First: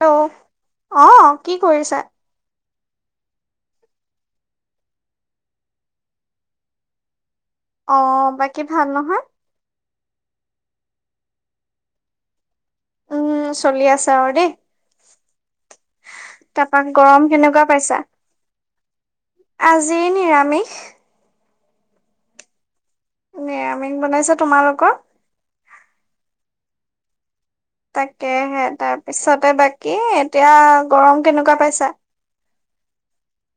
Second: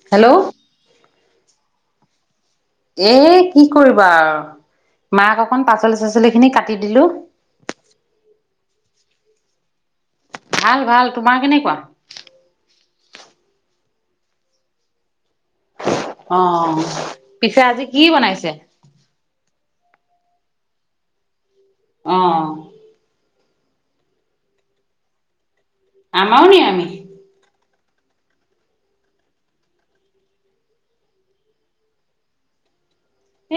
Hello! অ', কি কৰিছা? এ কি কৰিবা আৰু মাক অকন পাচলি, চাচলি খিনি কাটি দিলো। অ', বাকী ভাল নহয়? ভাল, ভাল, তোমাৰ কেনেকুৱা? উম, চলি আছে আৰু দেই। তাৰপা অ' গৰম পিছে কেনেকুৱা আজি কি পাইছা? বনাইছে আজি নিৰামিষ। অ'। নিৰামিষ বনাইছে তোমালোকৰ? আমাৰো নিৰামিষ। তাকেহে, তাৰপিছতে বাকী এতিয়া কেনেকুৱা পাইছা?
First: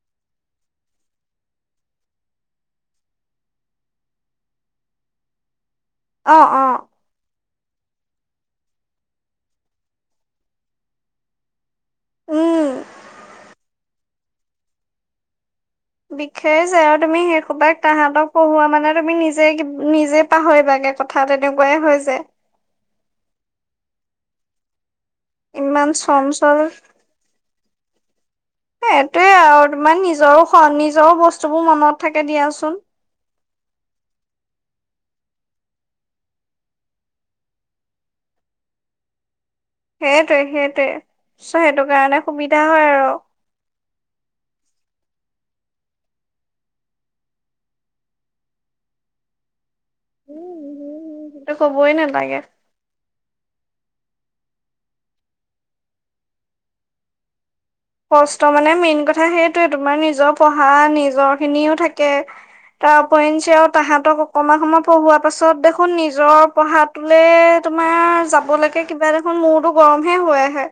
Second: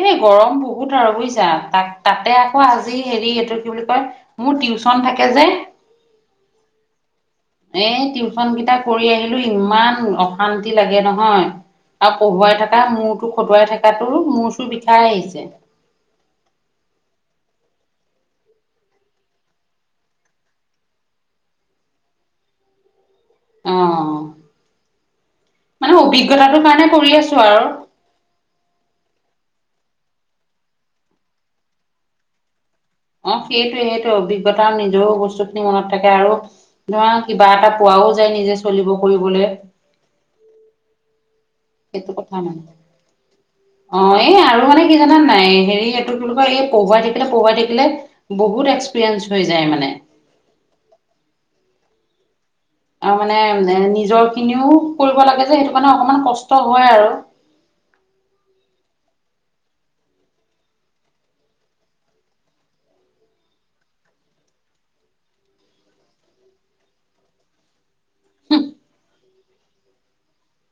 এই গৰম বহুত আৰু বুইছা, তাক তাতে আকৌ আজি হেৰি, এইটো কি বুলি কয় মোৰ টিউচন থাকে যে, অ', অ'। এ টিউচন কেইটা কৰি আহিলো, ইমান অশান্তি লাগে নহয়। আৰু পঢ়ুৱাই উম থকা, মূৰটো খটোৱাই থকাটোও, মোৰ চোৰ বিষাই আহিছে। বিখাই যায় আৰু তুমি সেইসোপাক তাহাঁতক পঢ়ুৱা মানে তুমি নিজে কিবা, পাহৰি বাগে কথা তেনেকুৱাই হৈ যায়। অ' ইমান মানে চঞ্চল অভিজ্ঞতাটোৰ কাৰণে কৰি আছো আৰু। এইটোৱে আৰু তোমাৰ নিজৰো নিজৰো বস্তুবোৰ মনত থাকে দিয়াচোন। অ' সেইটোয়ে সেইটো অভিজ্ঞতা নিজৰ বস্তুখিনি মনত থাকে আৰু ধৰা কিবা এটা পোৱাও যায় নিজে চলিব কৰিবলৈ। সেইটোৱে সেইটোৱে চ'সেইটো সেইটো কাৰণে কথা মানে সুবিধা হয় আৰু অ ' এই আৰু মানে কি জানা নাই হেৰি এইটো তো এই পহুৱাই থাকিলে পহুৱাই থাকিলে। বহুত এক্সপিৰিয়েঞ্চ হৈ যায় মানে। উম- হম সেইটো ক'বই নালাগে। আৰু মানে নিজৰ খিনিও কৰিব লাগে যে, সেইটো কাৰণে অকমান কষ্ট হয় আৰু। কষ্ট মানে মেইন কথা সেইটোৱে, তোমাৰ নিজৰ পঢ়া নিজৰ খিনিও থাকে। তাৰ ওপৰিঞ্চি আৰু তাহতক অকমান সময় পঢ়োৱা পাছত দেখোন নিজৰ পঢ়াত তোলে তোমাৰ যাবলৈকে কিবা দেখোন মূৰটো গৰম হে হৈ আহে।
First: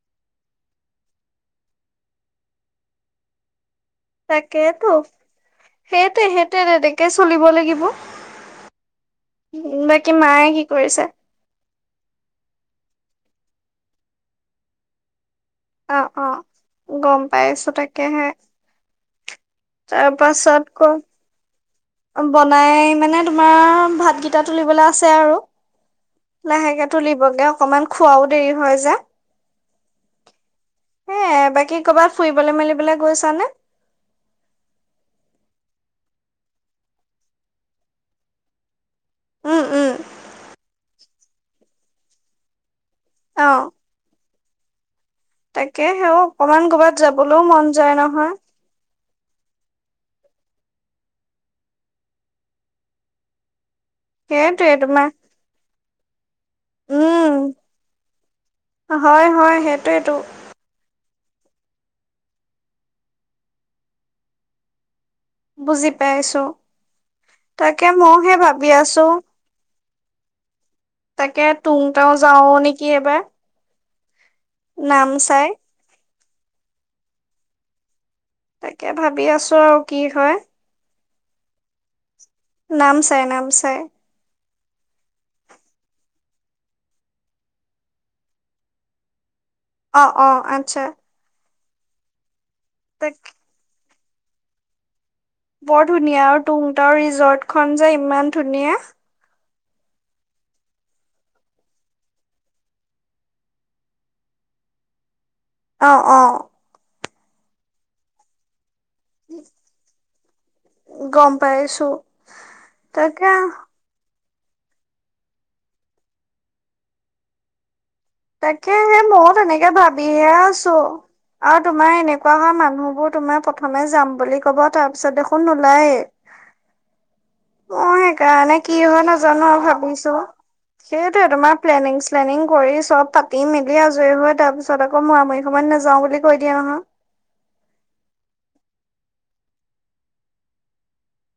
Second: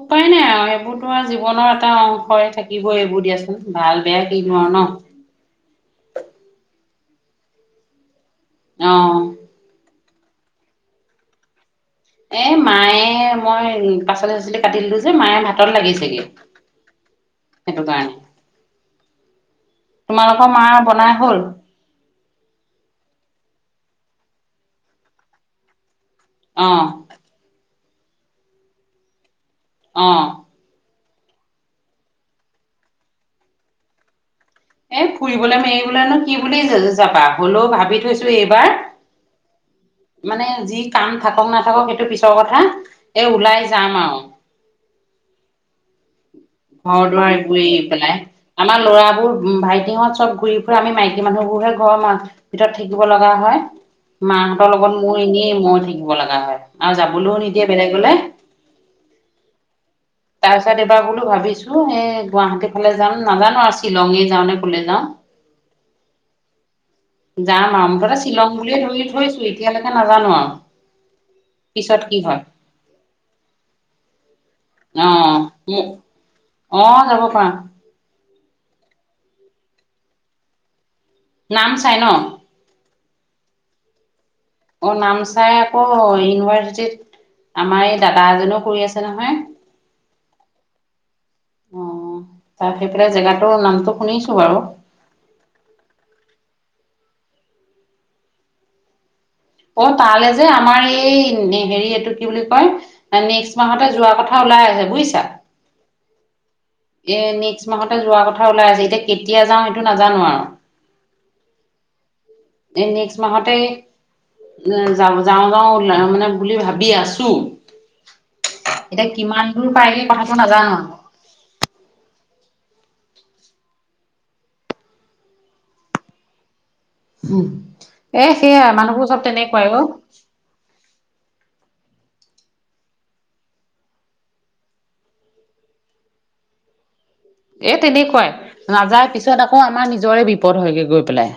উপায় নাই আৰু সেইবোৰতো আৰু জীৱনৰ এটা অংশ থাকিবই, এইবোৰ দিয়াচোন ভাল। বেয়া কিনো আৰু তাকেইে ন তো সেই টো তেনেকে চলিব লাগিব। অহ। বাকী মায়ে কি কৰিছে? এ মায়ে মই পাচলি- চাচলি কাটি দিলো যে, মায়ে ভাত তাত অ লাগিছেগে অ গম পাইছো সেইটো কাৰণে। তাকেহে তাৰ তোমালোকৰ পাছত মাৰ ক বনাই হ'ল? বনাই মানে তোমাৰ ভাতকিটা তুলিবলৈ আছে আৰু। অ লাহেকে তুলিবগে অকমান খোৱাও দেৰি হয় যে। অ। এ বাকী কৰ'বাত ফুৰিবলৈ মেলিবলৈ গৈছানে? এ ফুৰিবলৈ মেৰিবলৈনো কি বুলি যাবা, হ'লেও ভাবি থৈছো এইবাৰ। উম- উম। মানে যি কাম থাকক- নাথাকক সেইটো পিছৰ কথা এ অ ওলাই যাম আৰু। তাকে হেও অকমান ক'ৰবাত ঘৰ দুৱাৰ যাবলৈও ঘূৰি মন যায় পেলাই নহয়। আমাৰ ল'ৰাবোৰ ভাইটিহঁত চব ঘূৰি- ফুৰা আমি মাইকী মানুহবোৰ হে ঘৰ ম ভিতৰত থাকিব লগা হয়। মাহঁতৰ সেইটোৱে লগত তোমাৰ মোৰ এনেই মই থাকিব লগা হয়। আৰু যাবলৈও উম নিদিয়ে বেলেগলে। হয় হয় সেইটোয়েতো তাৰ পিছত এইবাৰ বোলো ভাবিছো, এই গুৱাহাটী ফালে যাম, নাজানো আৰু শ্বিলঙে যাওঁ নে কলে যাওঁ। বুজি পাইছো। যাম তাকে আৰু। ময়ো মুঠতে সেই শ্বিলং ভাবি বুলিয়ে আছো ধৰি থৈছোঁ, এতিয়ালৈকে নাজানো আৰু। তাকে তুঙ- পিছত তাও কি হয়। যাও নেকি এবাৰ। নাম চাই অ- অ, যাব পাৰা। তাকে ভাবি আছো আৰু কি হয়। নাম চাই ন? নামচাই- নামচাই। অ, নামচাই আকৌ ইউনিভাৰ্চিটিৰ আমাৰ এই দাদা এজনও পঢ়ি আছে নহয়। অ- অ আতচছা। তাৰ সেই ফালে তাকে জেগাটোৰ নামটো শুনিছোঁ বাৰু। বৰ ধুনীয়া আৰু তুং- তাও ৰিজৰ্টখন যে ইমান ধুনীয়া। অ, তালৈ যে আমাৰ এই হেৰি এইটো কি বুলি কয় মানে নেক্সট মাহতে যোৱা কথা ওলাই আছে বুজিছা। অ- অ। এ নেক্সট মাহতে যোৱাৰ কথা ওলাই আছে। এতিয়া কেতিয়া যাওঁ সেইটো নাজানো আৰু। গ'ম পাইছো। এই, নেক্সট তাকে মাহতে যা- যাওঁ- যাওঁ উলাম মানে বুলি ভাবি আছো। তাকে হে এতিয়া মইও কিমান দূৰ তেনেকে পায়গে ভাবিহে কথাটো আছো। নাজানো আৰু তোমাৰ এনেকুৱা হোৱা মানুহবোৰ তোমাৰ প্ৰথমে যাম বুলি কব, তাৰ পিছত দেখোন নোলায়ে। [inaudible] এ অ'সেইকাৰণে সেয়া কি হয় মানুহবোৰ চব নাজানো আৰু তেনেকুৱাই অ ভাবিছো। সেইটোৱে তোমাৰ প্লেনিং শ্লেনিং কৰি চব পাতি মেলি আজৰি হৈ তাৰ পিছত আকৌ মুৰা- মাৰি সময়ত নাযাওঁ বুলি কৈ দিয়ে নহয়। এ তেনেকুৱাই নাযায় পিছত আকৌ আমাৰ নিজৰে বিপদ হয়গৈ গৈ পেলাই।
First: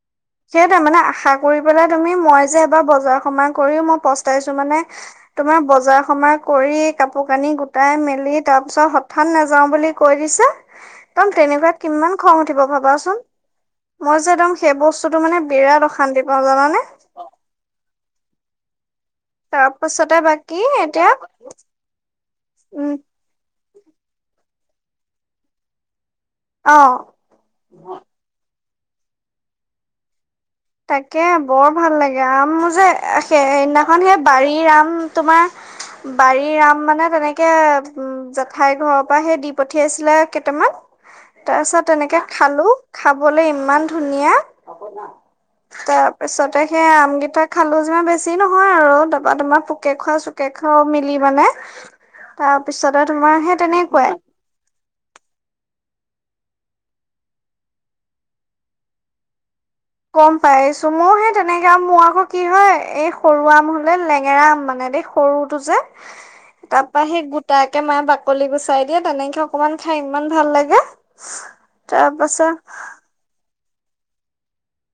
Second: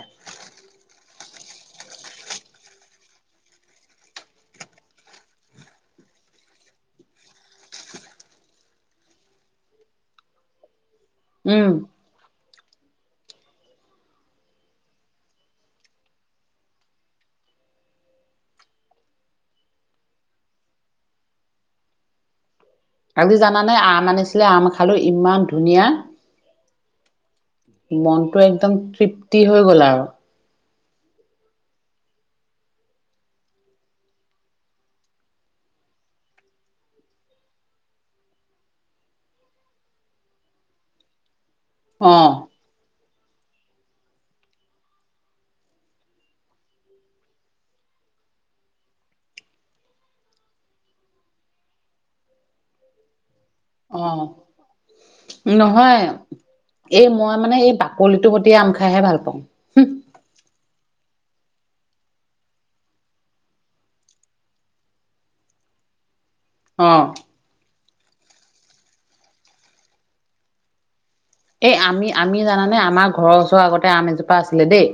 সেইটোৱে মানে আশা কৰি পেলাই তুমি ম'ই যে এবাৰ বজাৰ- সমাৰ কৰি মই পস্তাইছো মানে তোমাৰ বজাৰ- সমাৰ কৰি কাপোৰ- কানি গোটাই মেলি তাৰ পিছত হঠাৎ নাযাও বুলি কৈ দিছে একদম উম তেনেকুৱা কিমান খং উঠিব ভাবাচোন মই যে এদম সেই বচ বস্তুটো মানে বিৰাট অশান্তি পাওঁ জানানে? তাৰপাছতে বাকী এতিয়া উম, আজি জানা নে আম আনিছিলে আম খালোঁ ইমান ধুনীয়া। অ', মনটো একদম তৃপ্তি হৈ গ'ল আৰু। তাকে, বৰ ভাল লাগে আম যে সেইদিনাখন সেই বাৰীৰ আম তোমাৰ বাৰীৰ আম মানে তেনেকে উম জেঠাইৰ ঘৰৰ পৰা সেই দি পঠিয়াইছিলে কেইটামান তাৰ পিছত অ তেনেকে খালোঁ খাবলে ইমান ধুনীয়া। তাৰ পিছতে সেই আমগেইটা খালো যিমান বেছি নহয় আৰু তাপা তোমাৰ পোকে খোৱা চ চুকে খোৱা মিলি মানে তাৰপিছতে তোমাৰ সেই তেনেকুৱাই অ', নহয় এই মই মানে এই বাকলিটোৰ সতি আম খাইহে ভাল পাওঁ। গ'ম পাইছো মইও সেই তেনেকা মোৰ আকৌ কি হয় এই সৰু আম হ'লে লেঙেৰা আম মানে দেই সৰুটো যে অ তাপা সেই গোটাকে মায়ে বাকলি গুচাই দিয়ে তেনেকে অকনমান খাই ইমান ভাল লাগে। এই তাৰ আমি-আমি পাছত জানানে আমাৰ ঘৰৰ ওচৰৰ আগতে আম এজোপা আছিলে দেই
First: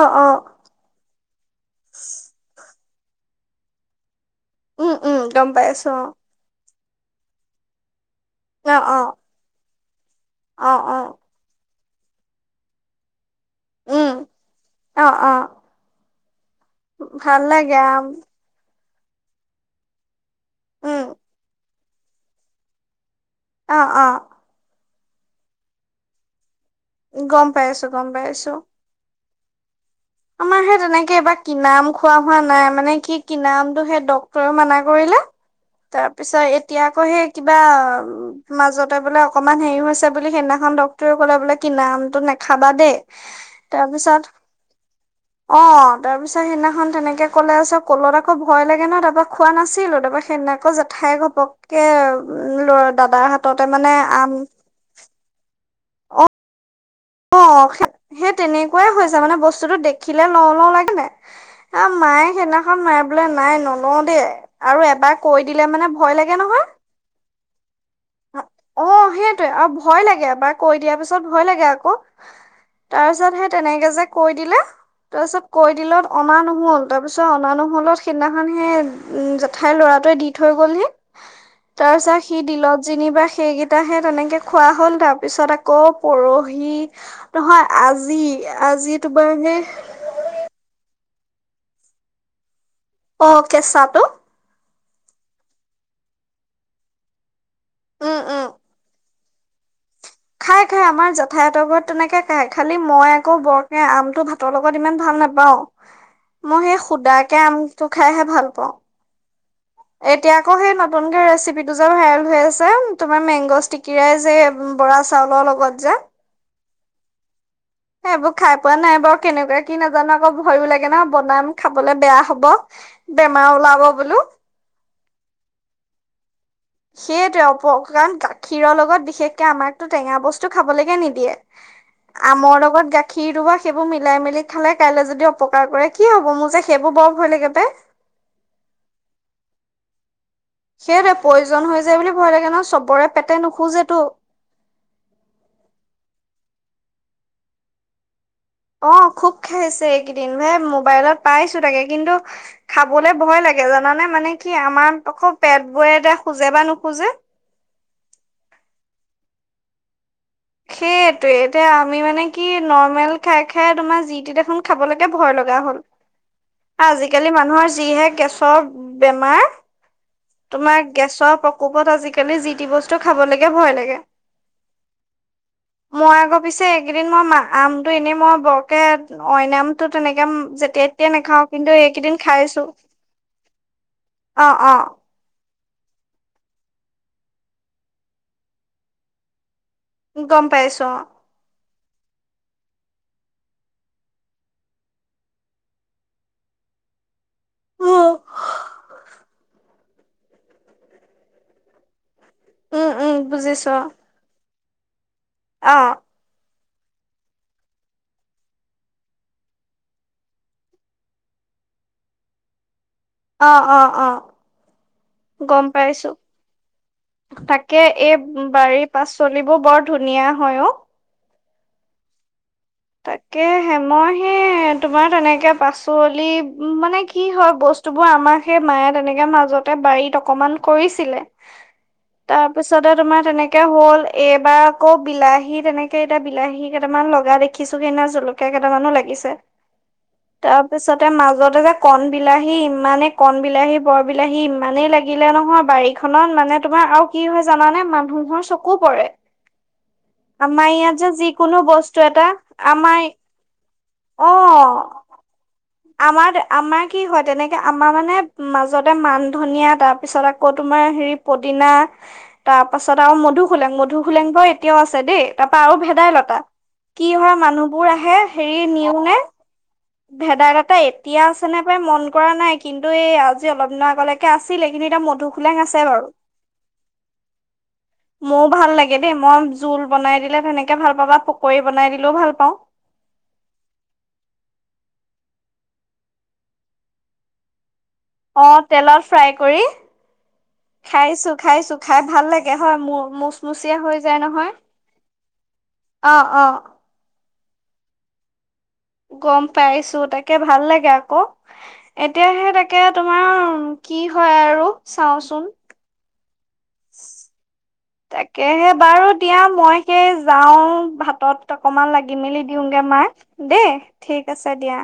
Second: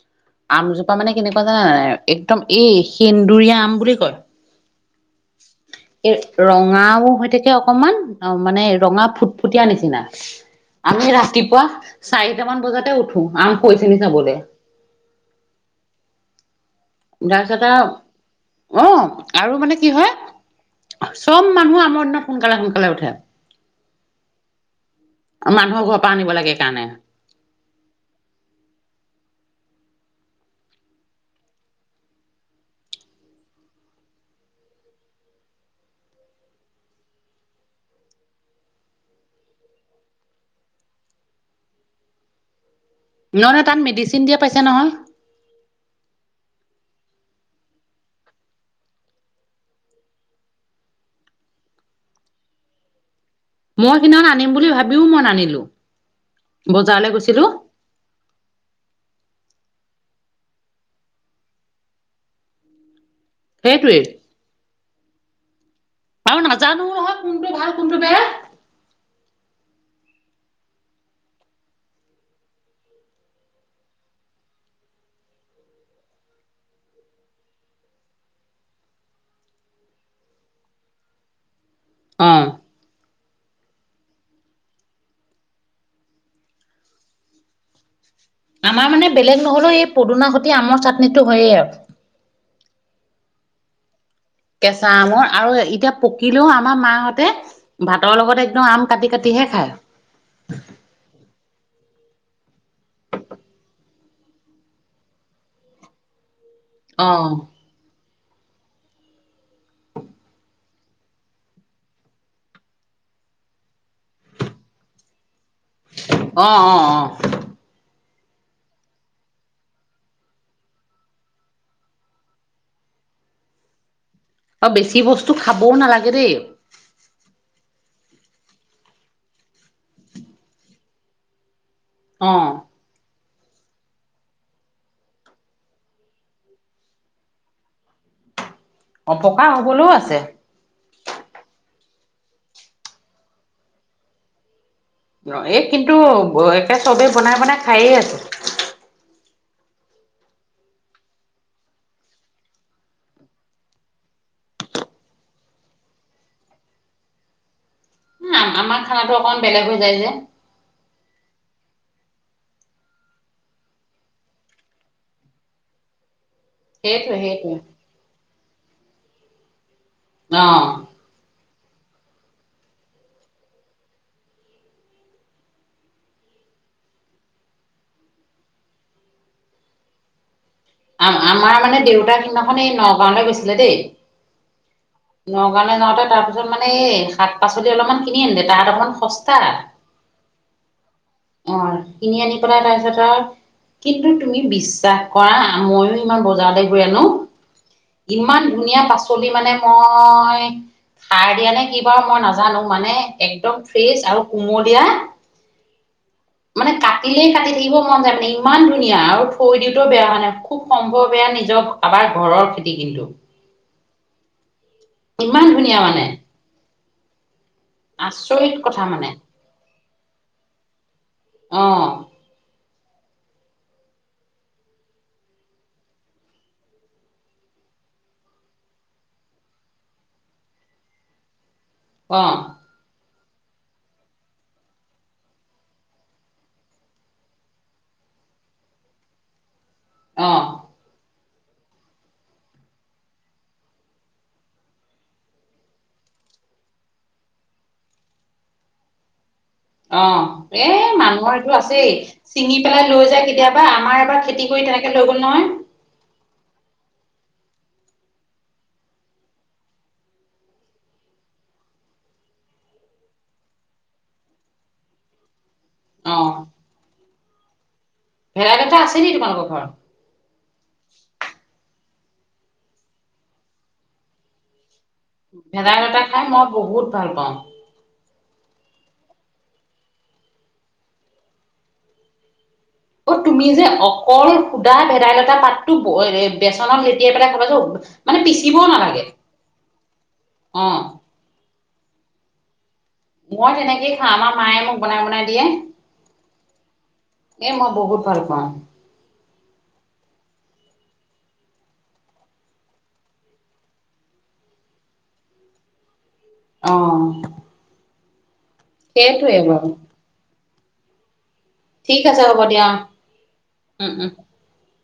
অ'অ' আমজোপা মানে কেনেকুৱা জানা নাই একদম এই সেন্দুৰীয়া আম বুলি কয়। উম, উম গম পাই আছো অ'। এই ৰঙাও হৈ থাকে অকনমান অ, মানে ৰঙা ফুটফুটীয়া নিচিনা অ অ অ আমি ৰা ৰাতিপুৱা চাৰিটামান বজাতে উঠো আম পৰিছে নেকি উম চাবলে? অ' অ' ভাল দাৰপছত লাগে আও আম অ'আৰু মানে কি হয় উম চব মানুহ আমৰ দিনত সোনকালে, সোনকালে উঠে। অ' অ' মানুহ ঘৰৰ পৰা আনিব লাগে সেইকাৰণে। গ'ম পাই আছো, গম পাই আছো। আমাৰ সেই তেনেকে এইবাৰ কিনা আম খুৱা হোৱা নাই মানে কি কিনা আমটো সেই ডক্তৰে মানা কৰিলে। তাৰ পিছত এতিয়া আকৌ সেই কিবা মাজতে বোলে অকমান হেৰি হৈছে বুলি সেইদিনাখন ডক্তৰে ক'লে বোলে কিনাআমটো নাখাবা দেই। নয়, নয় তাত মেডিচিন দিয়া পাইছে নহয়। অ'তাৰ পিছত সিদিনাখন তেনেকে ক'লে আছ কলত আকৌ ভয় লাগে নহয় তাপা খোৱা নাছিলো তাৰপা সেইদিনা আকৌ জা ঠাই ঘপককে উম, ল'ৰা দাদা হাত মই সেইদিনাখন আনিম বুলি ভাবিও মই নানিলো। অঁ বজাৰলে গৈছিলোঁ। [unintelligible] সে তেনেকুৱাই হৈছে মানে বস্তুতটো দেখিলে লওঁ লওঁ লাগে নাই। আ, মায়ে সেইদিনাখন মাই বোলে নাই ন'লও সেইটোৱেই। দেই আৰু এবাৰ কৈ দিলে মানে ভয় লাগে আৰু নাজানো নহয় কোনটো ভাল কোনটো বেয়া। অঁ সেইটোৱে, আৰু ভয় লাগে এবাৰ কৈ দিয়াৰ পিছত ভয় লাগে আকৌ। তাৰপিছত সে তেনেকে যে কৈ দিলে। তাৰপিছত কৈ দিলত অনা নহ'ল, তাৰপিছত অনা নহ'লত সিদিনাখন হে উম, জেঠাইৰ ল'ৰাটোৱে দি থৈ গ'লহি [unintelligible] তাৰপাছত সি অ। দিলত যেনিবা সেইকেইটা হে তেনেকে খোৱা হ'ল তাৰপিছত আকৌ পৰহি নহয় আজি আমাৰ আজি মানে তোমাৰ বেলেগ সেই নহ'লেও এই পদুনা সৈটি আমৰ চাটনিটো হয়ে আও অঁ, কেঁচাটো। কেঁচা আমৰ আৰু এতিয়া পকিলেও আমাৰ মাহঁতে উম ভাতৰ উম লগত একদম আম কাটি কাটিহে খায়। খাই খাই আমাৰ জেঠাই হঁতৰ ঘৰত তেনেকে খাই খালি মই আকৌ বৰকে আমটো ভাতৰ লগত ইমান ভাল নাপাওঁ। [inaudible] মই সেই অ শুদাকে আমটো খাইহে ভাল পাওঁ। এতিয়া আকৌ সেই নতুনকে ৰেচিপিটো যে ভাইৰেল হৈ আছে তুমাৰ মেংগ স্তিকিৰে যে উম, বৰা চাউলৰ লগত যে অঁ অঁ, অঁ। এইবোৰ খাই পোৱা নাই বাও, কেনেকুৱা কি নাজানো আকৌ ভয়ো লাগে ন' বনাম খাবলে বেয়া হ'ব। বেমাৰ ওলাব বোলো। অ', বেছি বস্তু খাবও নালাগে দেই। সেইয়টোৱে অপ কাৰণ গাখীৰ লগত বিশেষকে আমাকতো টেঙা বস্তু খাবলেকে নিদিয়ে। [inaudible] আমৰ লগত গা খীৰ ৰুবা সেইবোৰ মিলাই মেলি খালে কাইলে যদি অপকাৰ কৰে কি হ'ব? মোৰ যে সেইবোৰ বৰ ভয় লাগে পাই। অপকাৰ হ'বলও আছে। সেইটোৱে পইজন হৈ যায় বুলি ভয় লাগে ন' চবৰে পেটে নুসোজেটো। অ', এ, কিন্তু এ ব একে চ'বেই বনাই বনাই খায়ে আছে। অঁ', খুব খাইছে এই কেইদিন এ, মোবাইলত পাইছোঁ তাকে কিন্তু খাবলে ভয় লাগে জানানে, মানে কি আমাৰ আকৌ পেটবোৰে এতে সোজে বা নোসোজে। আ আমাৰ খানাতো অকমান বেলেগ হৈ যায় যে। সেইটোৱে এতিয়া আমি মানে কি নৰ্মেল খাই খাই তোমাৰ জি টি দেখোন খাবলেকে ভয় লগা হ'ল। [unintelligible] সেইটোৱে আজিকালি সেইটোৱে মানুহৰ যিহে গেছৰ বেমাৰ। অ তোমাক গেছৰ প্ৰকোপত আজিকালি যি টি বস্তু খাব লেকে ভয় লাগে। মই আক' পিছে এইকেইদিন মই মা, আমটো এনে মই বৰকে অইন আমটো তেনেকে উম, যে আ-আমাৰ মানে দেউতা সিদিনা খন এই নগাঁওলে গৈছিলে দেই। অ অ নগাঁৱলে যাওঁতে তাৰপিছত মানে এই শাক পাচলি অলপমান কিনি আনলে, তাত অকণমান সস্তা। গ'ম পাইছো অঁ। অ', কিনি আনি পেলাই তাৰপিছত আও কিন্তু তুমি বিশ্বাস কৰা। আ, মইয়ো ইমান বজাৰলে গৈ আনো। ইমান ধুনীয়া পাচলি মানে মই সাৰ দিয়া নে কি বাৰু মই নাজানো উম মানে উম একদম বুজিছো ফ্ৰেছ আৰু কুমলিয়া অ মানে কাটিলেই কাটি থাকিব মন যায় মানে ইমান ধুনীয়া আৰু থৈ দিলেও বেয়া হোৱা নাই খুব সম্ভৱ সেয়া নিজৰ কাবাৰ ঘৰৰ খেতি কিন্তু অ অ অ ইমান গম ধুনীয়া মানে পাইছো তাকে এই আচৰিত কথা বাৰীৰ মানে পাচলিবোৰ বৰ ধুনীয়া হয় অ অ তাকে হে মই সেই তোমাৰ তেনেকে পাচলি মানে কি হয় বস্ বস্তুবোৰ আমাৰ সেই মায়ে তেনেকে মাজতে বাৰীত অকমান কৰিছিলে [inaudible] তাৰ পিছতে তোমাৰ তেনেকে হ'ল এইবাৰ আকৌ বিলাহী তেনেকে এতিয়া বিলাহী কেইটামান লগা দেখি দেখিছো সেইদিনা জলকীয়া কেইটামানো লাগিছে অ তাৰপিছতে মাজতে যে কণ বিলাহী ইমানে কণ বিলাহী বৰ বিলাহী ইমানেই লাগিলে নহয় বাৰী খনত মানে তোমাৰ আও কি হয় জানানে মানুহৰ চকু পৰে অ আমাৰ এই ইয়াত যে মানুহৰ যিকোনো এইটো আছেই বস্তু এটা চিঙি পেলাই আমাৰ লৈ যায় কেতিয়াবা আমাৰ এবাৰ খেতি কৰি অ' তেনেকে লৈ গ'ল নহয় আমাৰ আমাৰ কি হয় তেনেকে আমাৰ মানে মাজতে মান ধনিয়া তাৰপিছত আকৌ তোমাৰ হেৰি পদিনা তাৰ পাছত আৰু মধুসোলেং মধুসোলেং বাও এতিয়াও আছে দেই তাৰপা আৰু অ', ভেদাইলতা কি হয় মানুহবোৰ আহে হেৰি ভেদাইলতা নিও আছে নি নে তোমালোকৰ ঘৰত? ভেদাইলত তা এতিয়া আছে নে পাই মন কৰা নাই কিন্তু এই আজি অলপ দিনৰ আগলৈকে আছিলে কিন্তু এতিয়া মধু খোলেং আছে ভেদাইলতা বাৰু খাই মই বহুত ভাল পাওঁ মইয়ো ভাল লাগে দেই মই জোল বনাই দিলে তেনেকে ভাল পাওঁ বা পকৰি বনাই দিলেও ভাল পাওঁ অ তুমি যে অকল সুধা ভেদাইলতা পাতটো [unintelligible] বেচনত লেটিয়াই পেলাই খাবা চোন অ তেলত ফ্ৰাই কৰি অ'। খাইছো খাইছো খাই ভাল লাগে হয় মোৰ মই মোচমোচিয়া তেনেকেই হৈ খাওঁ, যায় আমাৰ নহয় মায়ে মোক বনাই বনাই দিয়ে। অ অ এ মই বহুত ভাল পাওঁ গম পাইছো তাকে ভাল লাগে আকৌ এতিয়া সেই তাকে তোমাৰ কি হয় আৰু চাওচোন অ তাকেহে বাৰু সেইটোৱে দিয়া বাৰু। মই সেই যাও ভাতত ত অকমান ঠিক লাগি আছে হ'ব মেলি দিয়া, দিওঁগে মাক দেই উম, উম। ঠিক আছে দিয়া